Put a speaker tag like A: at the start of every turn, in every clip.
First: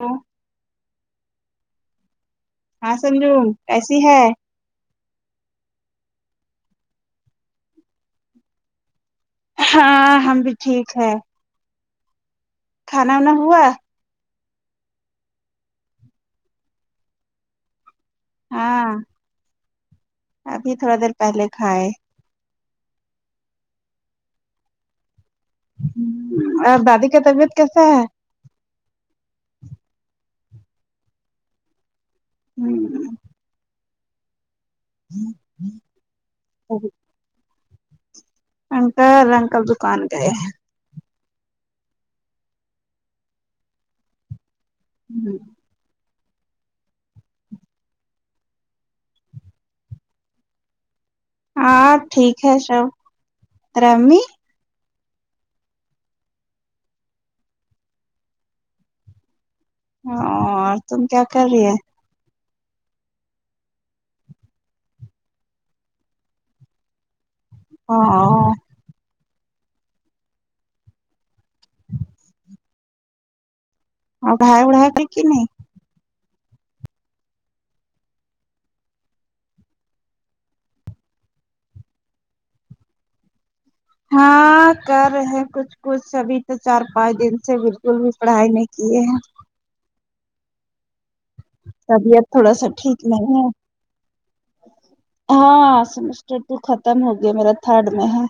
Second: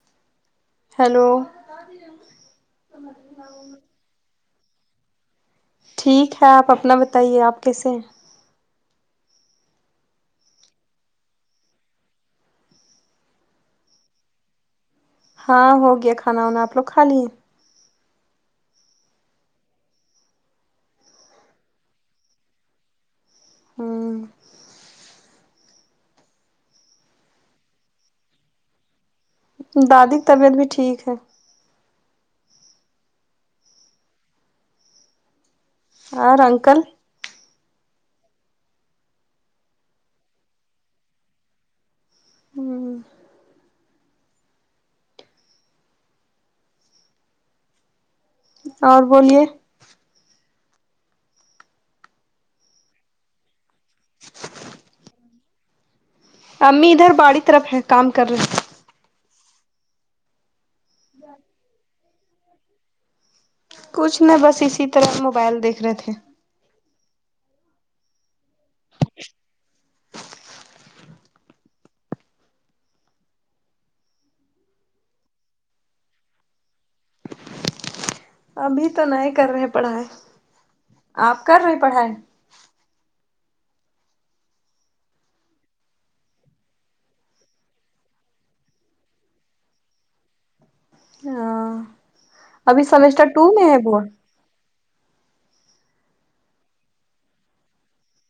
A: hello
B: hello
A: ہاں سنجو کیسی ہے
B: ٹھیک ہے آپ اپنا بتائیے آپ کیسے ہیں
A: ہاں ہم بھی ٹھیک ہے کھانا وانا ہوا
B: ہاں ہو گیا کھانا وانا آپ لوگ کھا لیے
A: ہاں ابھی تھوڑا دیر پہلے کھائے
B: ہمم
A: اور دادی کا طبیعت کیسا ہے
B: دادی کی طبیعت بھی ٹھیک ہے
A: ہوں
B: اور انکل
A: انکل انکل دکان گئے ہیں ہوں
B: اور بولیے
A: ہاں ٹھیک ہے شب تیرا امی
B: امی ادھر باڑی طرف ہے کام کر رہے
A: ہاں اورتم کیا کر رہی ہے
B: کچھ نا بس اسی طرح موبائل دیکھ رہے تھے
A: ہاں اور گھا وڑا پیک نہیں
B: ابھی تو نہیں کر رہے پڑھائی آپ کر رہے پڑھائی
A: ہاں کر رہے ہیں کچھ کچھ ابھی تو چار پانچ دن سے بالکل بھی پڑھائی نہیں کیے ہیں
B: ہاں
A: طبیعت تھوڑا سا
B: ابھی
A: ٹھیک
B: سمسٹر
A: نہیں ہے
B: ٹو میں وہ
A: ہاں سمسٹر تو ختم ہو گیا میرا تھرڈ میں ہے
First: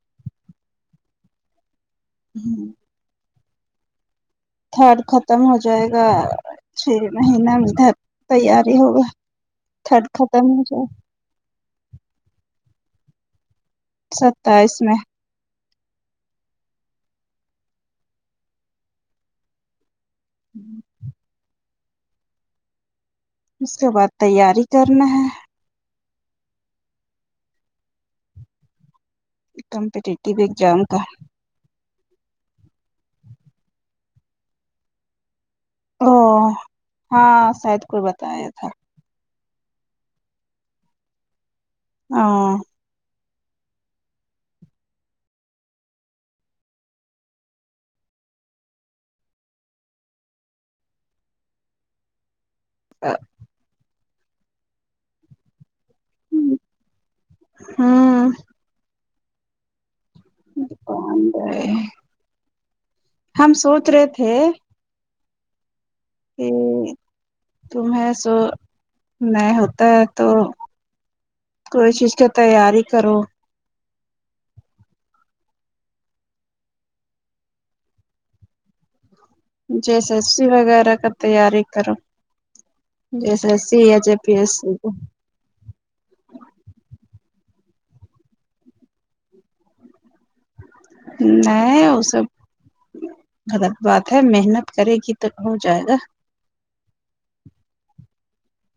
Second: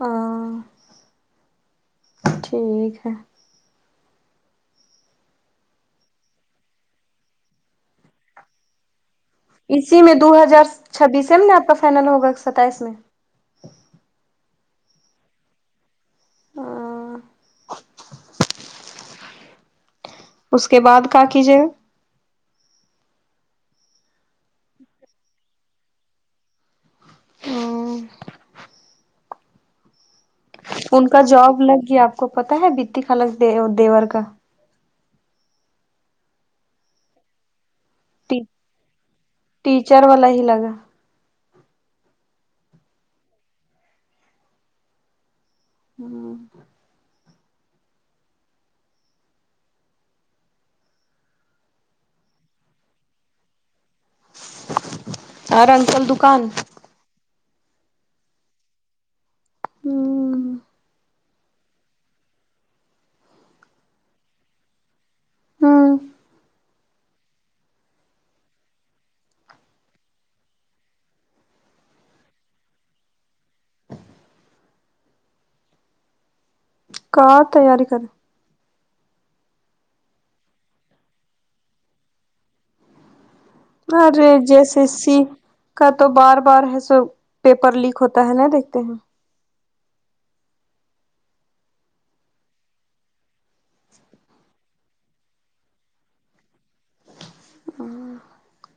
B: ہاں ٹھیک ہے
A: تھرڈ ختم ہو جائے گا چھ مہینہ تیاری ہوگا
B: اسی
A: تھرڈ
B: میں دو
A: ختم ہو
B: ہزار
A: جائے
B: چھبیس سے میں نا آپ کا فائنل ہوگا ستائیس میں
A: ستائیس میں
B: ہاں، اس کے بعد کا کیجیے
A: اس کے بعد تیاری کرنا ہے کمپٹی
B: ان کا جاب لگ گیا آپ کو پتا ہے بتی خالہ کہ دیور کا
A: او ہاں ساید کو بتایا تھا
B: ٹیچر والا ہی لگا
A: ہاں
B: ہوں
A: آں
B: اور انکل دکان
A: ہوں
B: ہوں
A: دکان گئے ہم سوچ رہے تھے
B: ہوں
A: کہ تم ہے سو نہیں ہوتا ہے تو کوئی چیز کا تیاری کرو
B: کا تیاری کر
A: جیسے ایسی وغیرہ کا تیاری کرو
B: ارے جیسے
A: [unintelligible]
B: سی کا تو بار بار ہے سو پیپر لیک ہوتا ہے نا دیکھتے ہیں
A: نئے ہو سب غلط بات ہے محنت کرے گی تب ہو جائے گا
B: [inaudible]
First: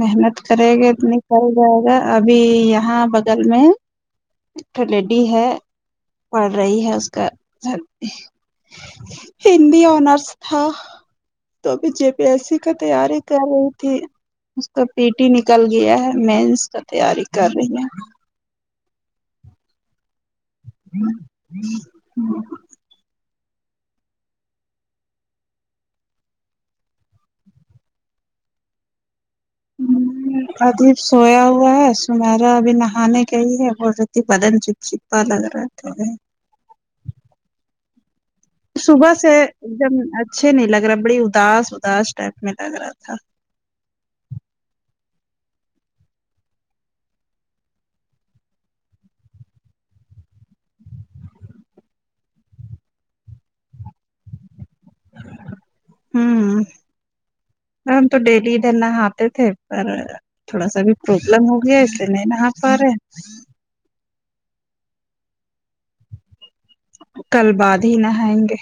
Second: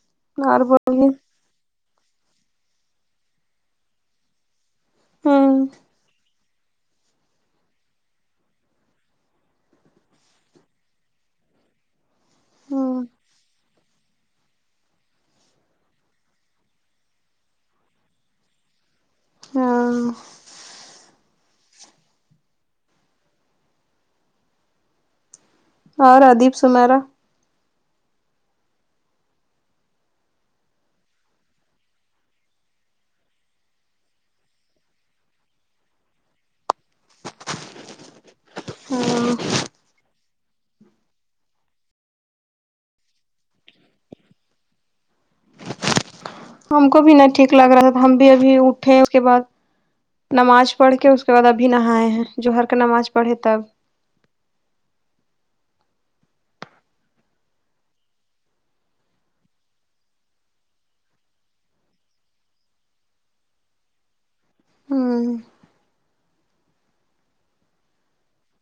A: محنت
B: اور
A: کرے گے ا
B: بولیے
A: نکل جائے گا ابھی یہاں بغل میں کلیڈی ہے
B: ہوں
A: پڑھ رہی ہے اس کا ہندی آنرس تھا تو بی جے پی ای سی کا
B: ہوں
A: تیاری کر رہی تھی اس کا پیٹی نکل گیا ہے مینس کا تیاری کر رہی ہے
B: ہاں اور ادیپ سمیرا
A: ادھیب سویا ہوا ہے سمیرا ابھی نہانے گئی ہے بول رہی تھی بدن چیپ چپ پالگ رہا ہے صبح سے
B: ہاں
A: ایک دم اچھے نہیں لگ رہا بڑی اداس اداس ٹائپ میں لگ رہا تھا
B: ہم کو بھی نہ ٹھیک لگ رہا تھا ہم بھی ابھی اٹھے اس کے بعد نماج پڑھ کے اس کے بعد ابھی نہائے ہیں جو ہر کا نماز پڑھے تب
A: ہم تو ڈیلی ادھر نہاتے تھے پر تھوڑا سا بھی پروبلم ہو گیا ہے اسلئے نہیں نہ پا رہے
B: ہاں
A: کل بعد ہی نہاینگے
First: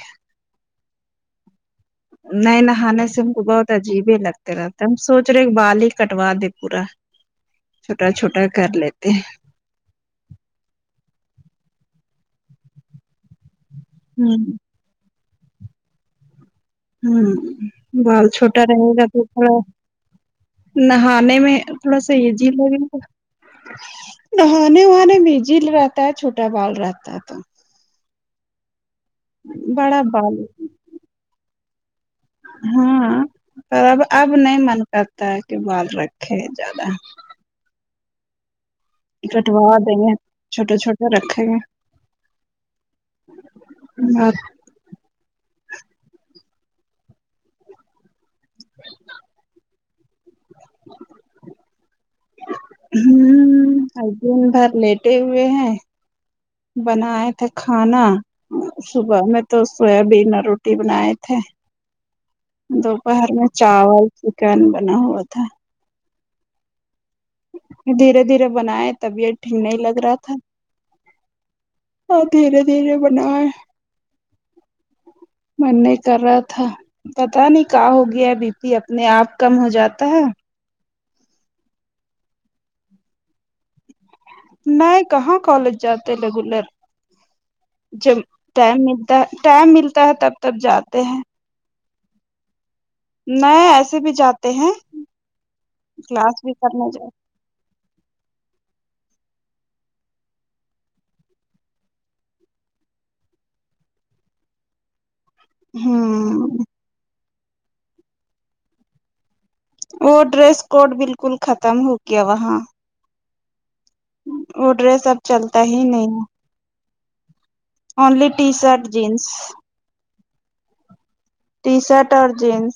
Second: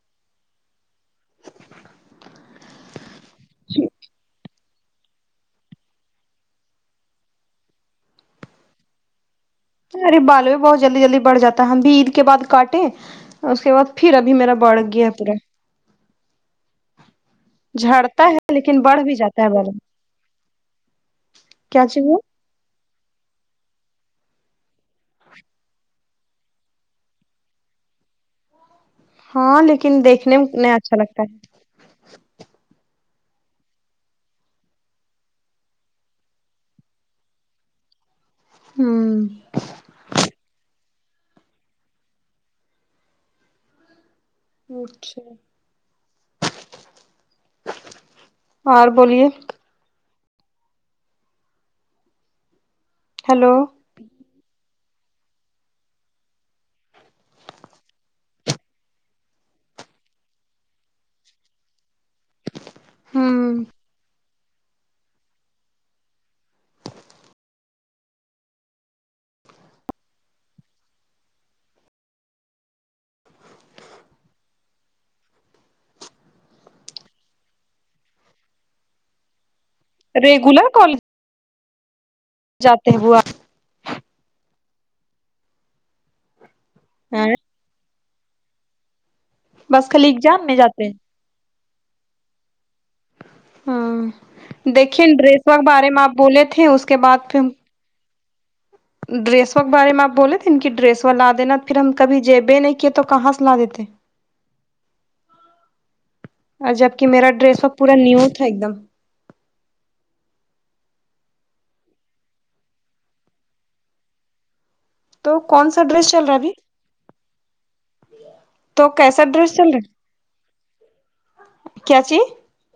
A: نئے نہانے سے ہم کو بہت عجیب ہی لگتے رہتے ہم سونچ رہے بال ہی کٹوا دے پورا چھوٹا چھوٹا کر لیتے ہیں
B: تمھارے بال بھی بہت جلدی جلدی بڑھ جاتا ہم بھی عید کے بعد کاٹے اس کے بعد پھر
A: ہیں
B: ابھی
A: ہ
B: میرا بڑھ گیاہے پورے
A: ہم بال
B: جھڑتا ہے
A: چھوٹا
B: لیکن
A: رہے
B: بڑھ
A: گا
B: بھی
A: تو
B: جاتا ہے
A: تھوڑا
B: بالوں
A: نہانے میں
B: کیا
A: تھوڑا سا
B: چاہیے
A: یہ جیل لگے نہانے وہان مجل رہتا ہے چھوٹا بال رہتا تھا
B: ہاں
A: تو
B: لیکن
A: بڑا
B: دیکھنے
A: بال
B: مے اچھا لگتا ہے
A: ہاں پر اب اب نہیں من کرتا ہے کہ بال رکھے زیادہ
B: ہمم
A: کٹوا دیںگے چھوٹے چھوٹے رکھے گے ناپ
B: اچھا اور بولیے
A: ہ
B: ہیلو
A: دن بھر لیٹے ہوئے ہیں بناائے تھے کھانا صبح میں تو سویابین اور روٹی بنائے تھے دوپہر میں
B: ہوں
A: چاول چکن بنا ہوا تھا دھیرے دھیرے بنائے طبیعت ٹھیک نہیں لگ رہا تھا دھیرے دھیرے بنائے من نہیں کر رہا تھا پتا نہیں کا ہو گیا بی پی اپنے آپ کم ہو جاتا ہے
B: ریگولر کال جاتے ہوا
A: میں کہاں کالج جاتے ریگولر
B: ہاں
A: جب ٹائم ملتا ہے ٹائم
B: بس
A: ملتا
B: خالی
A: ہے تب
B: ایگزام
A: تب
B: میں
A: جاتے ہیں نہیں
B: ہاں
A: ایسے بھی جاتے ہیں
B: دیکھیے ڈریسور کے بارے میں اپ
A: کلاس
B: بولے
A: بھی
B: تھے اس
A: کرنے
B: کے
A: جا
B: بعد پھر ڈریسوں کے بارے میں اپ بولے تھے ن کہ ڈریس وال لا دینا پھر ہم کبھی جبے نہیں کہ تو کہاں سے لا دیتے
A: ہوں
B: اور جب کی میرا ڈریسوا پورا نیو تھا ایک دم
A: وہ ڈریس کوڈ بالکل ختم ہو گیا وہاں وہ ڈریس سب
B: تو
A: چلتا
B: کون
A: ہی
B: سا ڈریس
A: نہیں ہے
B: چل رہا ابھی
A: اونلی ٹی شرٹ
B: تو
A: جینس
B: کیسا ڈریس چل رہا
A: ٹی
B: ہے کیا
A: شرٹ اور
B: چیز
A: جیینس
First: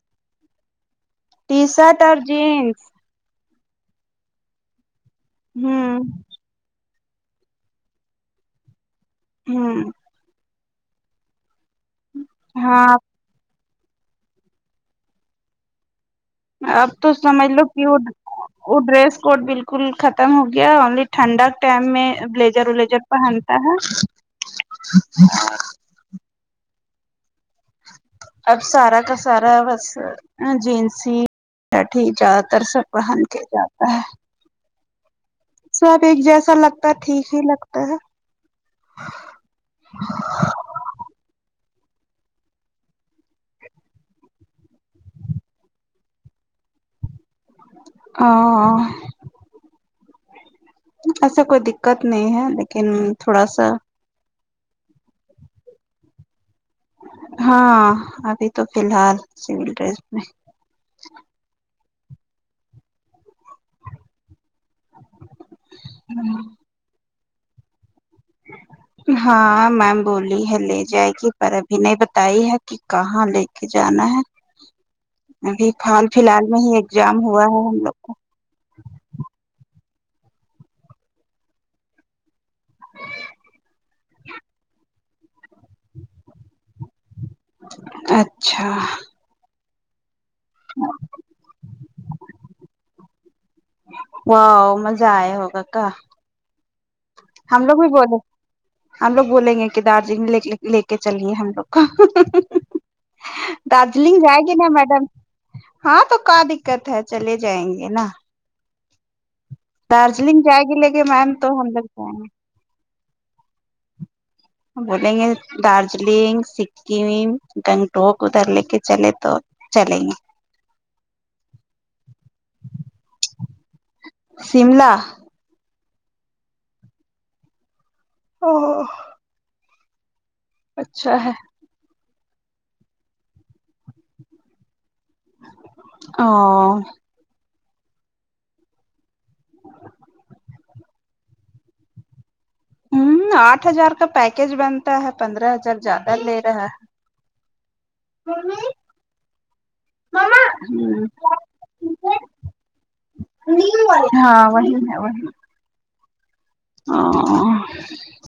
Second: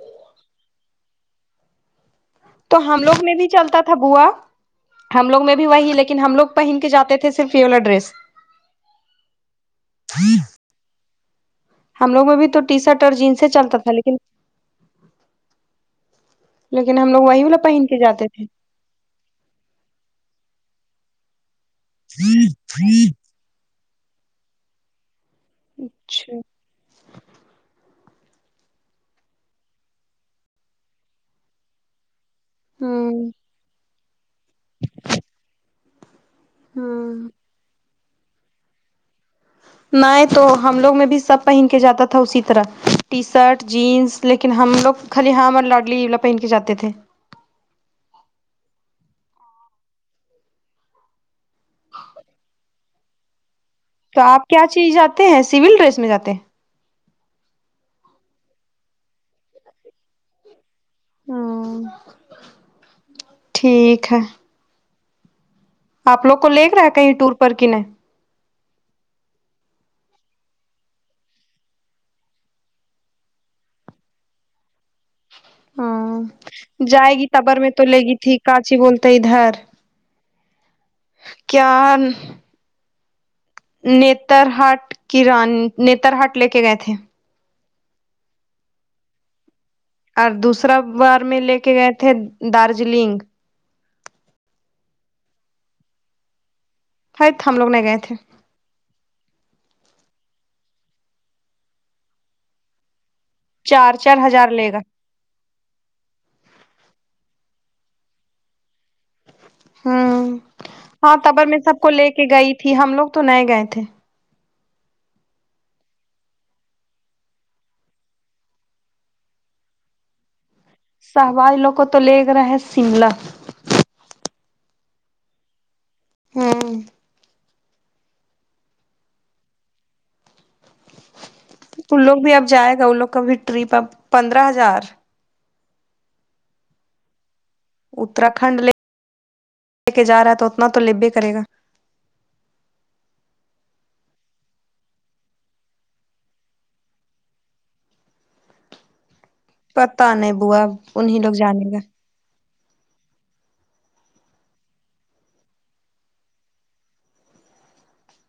A: ٹی شرٹ اور جینس
B: تو ہم لوگ میں بھی چلتا تھا بووا ہم لوگ میں بھی وہی
A: ہوں
B: لیکن ہم لوگ پہن کے جاتے صرفی والا ڈریس
A: ہمم
B: ہم لوگ میں بھی تو ٹی
A: ہاں
B: شرٹ اور جینس ہی چلتا تھا لیکن
A: اب
B: لیکن
A: تو
B: ہم لوگ وہی
A: سمجھ
B: والا
A: لو
B: پہن کے
A: کیوٹ
B: جاتے تھے
A: ہو وہ ڈریس کوڈ بالکل ختم ہو گیا انلی ٹھنڈا کے ٹائم میں بلیزر ولیزر پہن تا ہے
B: اچھا
A: اب سارا کا سارا بس جینسی بیٹھی جات دراصل پہن
B: ہوں
A: کے جاتا ہے سب ایک جیسا لگتا ٹھیک
B: ہوں
A: ہی لگتا ہے
B: نائ تو ہم لوگ میں بھی سب پہن کے جاتا تھا اسی طرح ٹی شرٹ جینس لیکن ہم لوگ خالی ہاں ہم اور لاڈلییولا پہن کے جاتے تھے
A: ہاں ایسا کوئی دقت نہیں ہے لیکن تھوڑا سا
B: تو اپ کیا چیز جاتے ہیں سیول ڈریس میں جاتے ہیں
A: ہاں ابھی تو فی الحال سول ڈریس میں
B: ہاں ٹھیک ہے آپ لوگ کو لکھ رہا کہیں ٹور پر کی نہیں
A: ہاں مام بولی ہے لے جائے گی پر ابھی نہیں بتائی ہے کہ کہاں لے کے جانا ہے ابھی حال
B: ہاں
A: فی الحال میں ہی
B: جائے
A: ایگزام
B: گی
A: ہوا
B: تبر
A: ہے
B: میں
A: ہم
B: تو
A: لوگ
B: لے گی
A: کو
B: ٹھیک کاچی بولتے ادھر کیا نیتر ہاٹ کی رانی نیتر ہاٹ لے کے گئے تھے
A: اچھا
B: اور دوسرا بار میں لے کے گئے تھے دارجلنگ
A: واؤ مزہ آئے ہوگا کا
B: ہیت
A: ہم لوگ
B: نہیں
A: بھی
B: گئے تھے
A: بولے ہم لوگ بولیں گے کہ دارجلنگ میں لے کے چلے ہم لوگ کا
B: چار چار
A: دارجلگ جائے
B: ہزار
A: گی
B: لے
A: نا
B: گا
A: میڈم ہاں تو کا دکت ہے چلے جائیں گے نا
B: ہوں
A: دارجلنگ جائے گی لے کے میم تو ہم لوگ
B: کہ گئی تھی ہم لوگ تو نئے گئے تھے
A: بولیں گے دارجلنگ سکم گنٹوک ادھر لے کے چلے تو چلیں گے
B: سوال لو کو تو لے رہا ہے شملہ
A: شملہ
B: ہم
A: وہ اچھا ہے
B: ان لوگ بھی اب جائے گا ان لوگ کا بھی ٹرپ اب پندرہ ہزار
A: ا
B: اتراکھنڈ لے لے کے جا رہا ہے تو اتنا تو لبے کرے گا
A: ہم اٹھ ہزار کا پیکج بنتا ہے پندرہ ہزار زیادہ لے رہا ہے ممی
B: پتا نہیں بوا انہی لوگ جانے گا
A: ہاں وہی ہے وہی ہاں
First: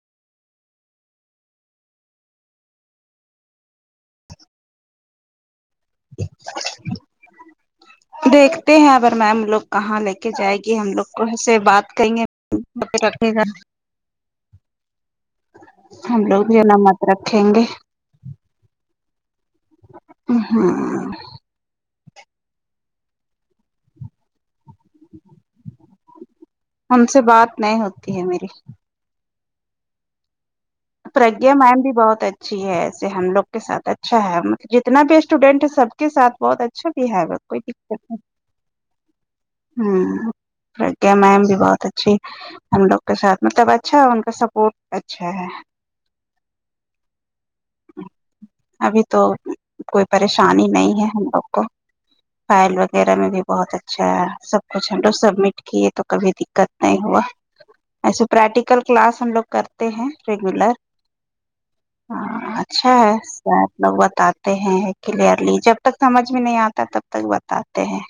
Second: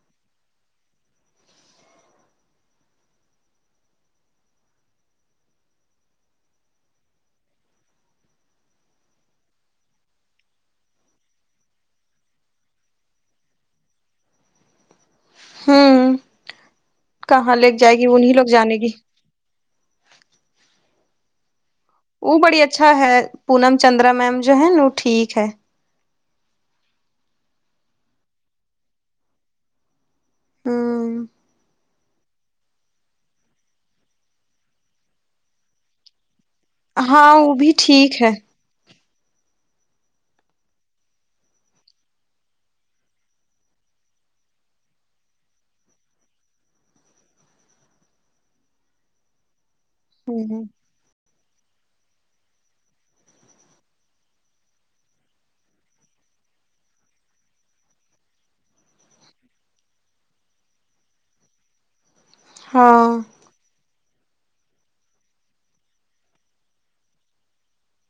A: دیکھتے ہیں اگر میم لوگ کہاں لے کے جائے گی ہم لوگ کو سے بات کریں گے رکھنے کا
B: ہوں
A: ہم لوگ جو نہ
B: کہاں لے کے جائے گی انہیں لوگ جانے گی
A: ہاں
B: وہ بڑی اچھا ہے پونم چندرا میم جو ہے نا وہ ٹھیک ہے
A: ان سے بات نہیں ہوتی ہے میری
B: ہوں
A: پرگیہ میم بھی بہت اچ اچھی ہے ایسے ہم لوگ کے سات اچھا ہے جتنا بھی اسٹوڈینٹ ہے سب کے ساتھ بہت اچھ
B: ہاں وہ بھی ٹھیک ہے
A: ہم پرگیا میم بھی بہت اچھی ہم لوگ کے ساتھ مطلب اچھا ان کا سپورٹ اچھا ہے ابھی تو کوئی پریشانی نہیں ہے ہم لوگ کو فائل وغیرہ میں بھی بہت اچھا ہے سب کچھ لو سبمٹ کیے تو کبھی دقت نہیں ہوا ایسے پریکٹیکل کلاس ہم لوگ کرتے ہیں ریگولر ہاں اچھا
B: ہاں
A: ہے بتاتے ہیں کلیئرلی جب تک سمجھ میں نہیں اتا تب تک بتاتے ہیں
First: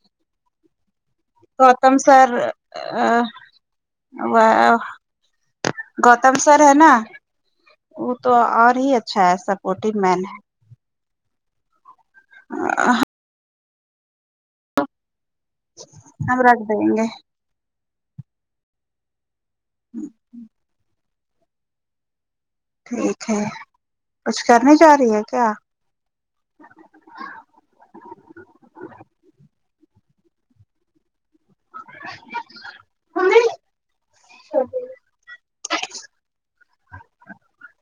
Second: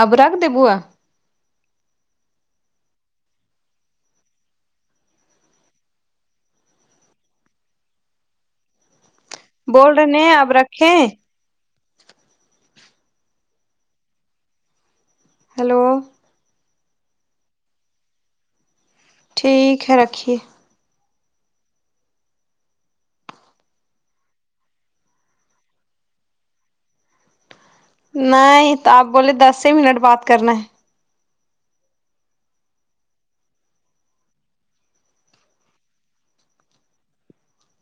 B: اب رکھ دے بوا
A: گوتم سر ا وہ گوتم سر ہے نا وہ تو اور ہی اچھا ہے سپورٹو
B: وارڈ نے
A: مین ہے
B: اب رکھے
A: ہاں
B: ہیلو
A: ہم رکھ دینگے
B: ٹھیک ہے رکھیے
A: ٹھیک ہے کچھ کرنے جا رہی ہے کیا
B: نہیں تو آپ بولے دس ہی منٹ بات کرنا ہے
A: کیا
B: ا [inaudible]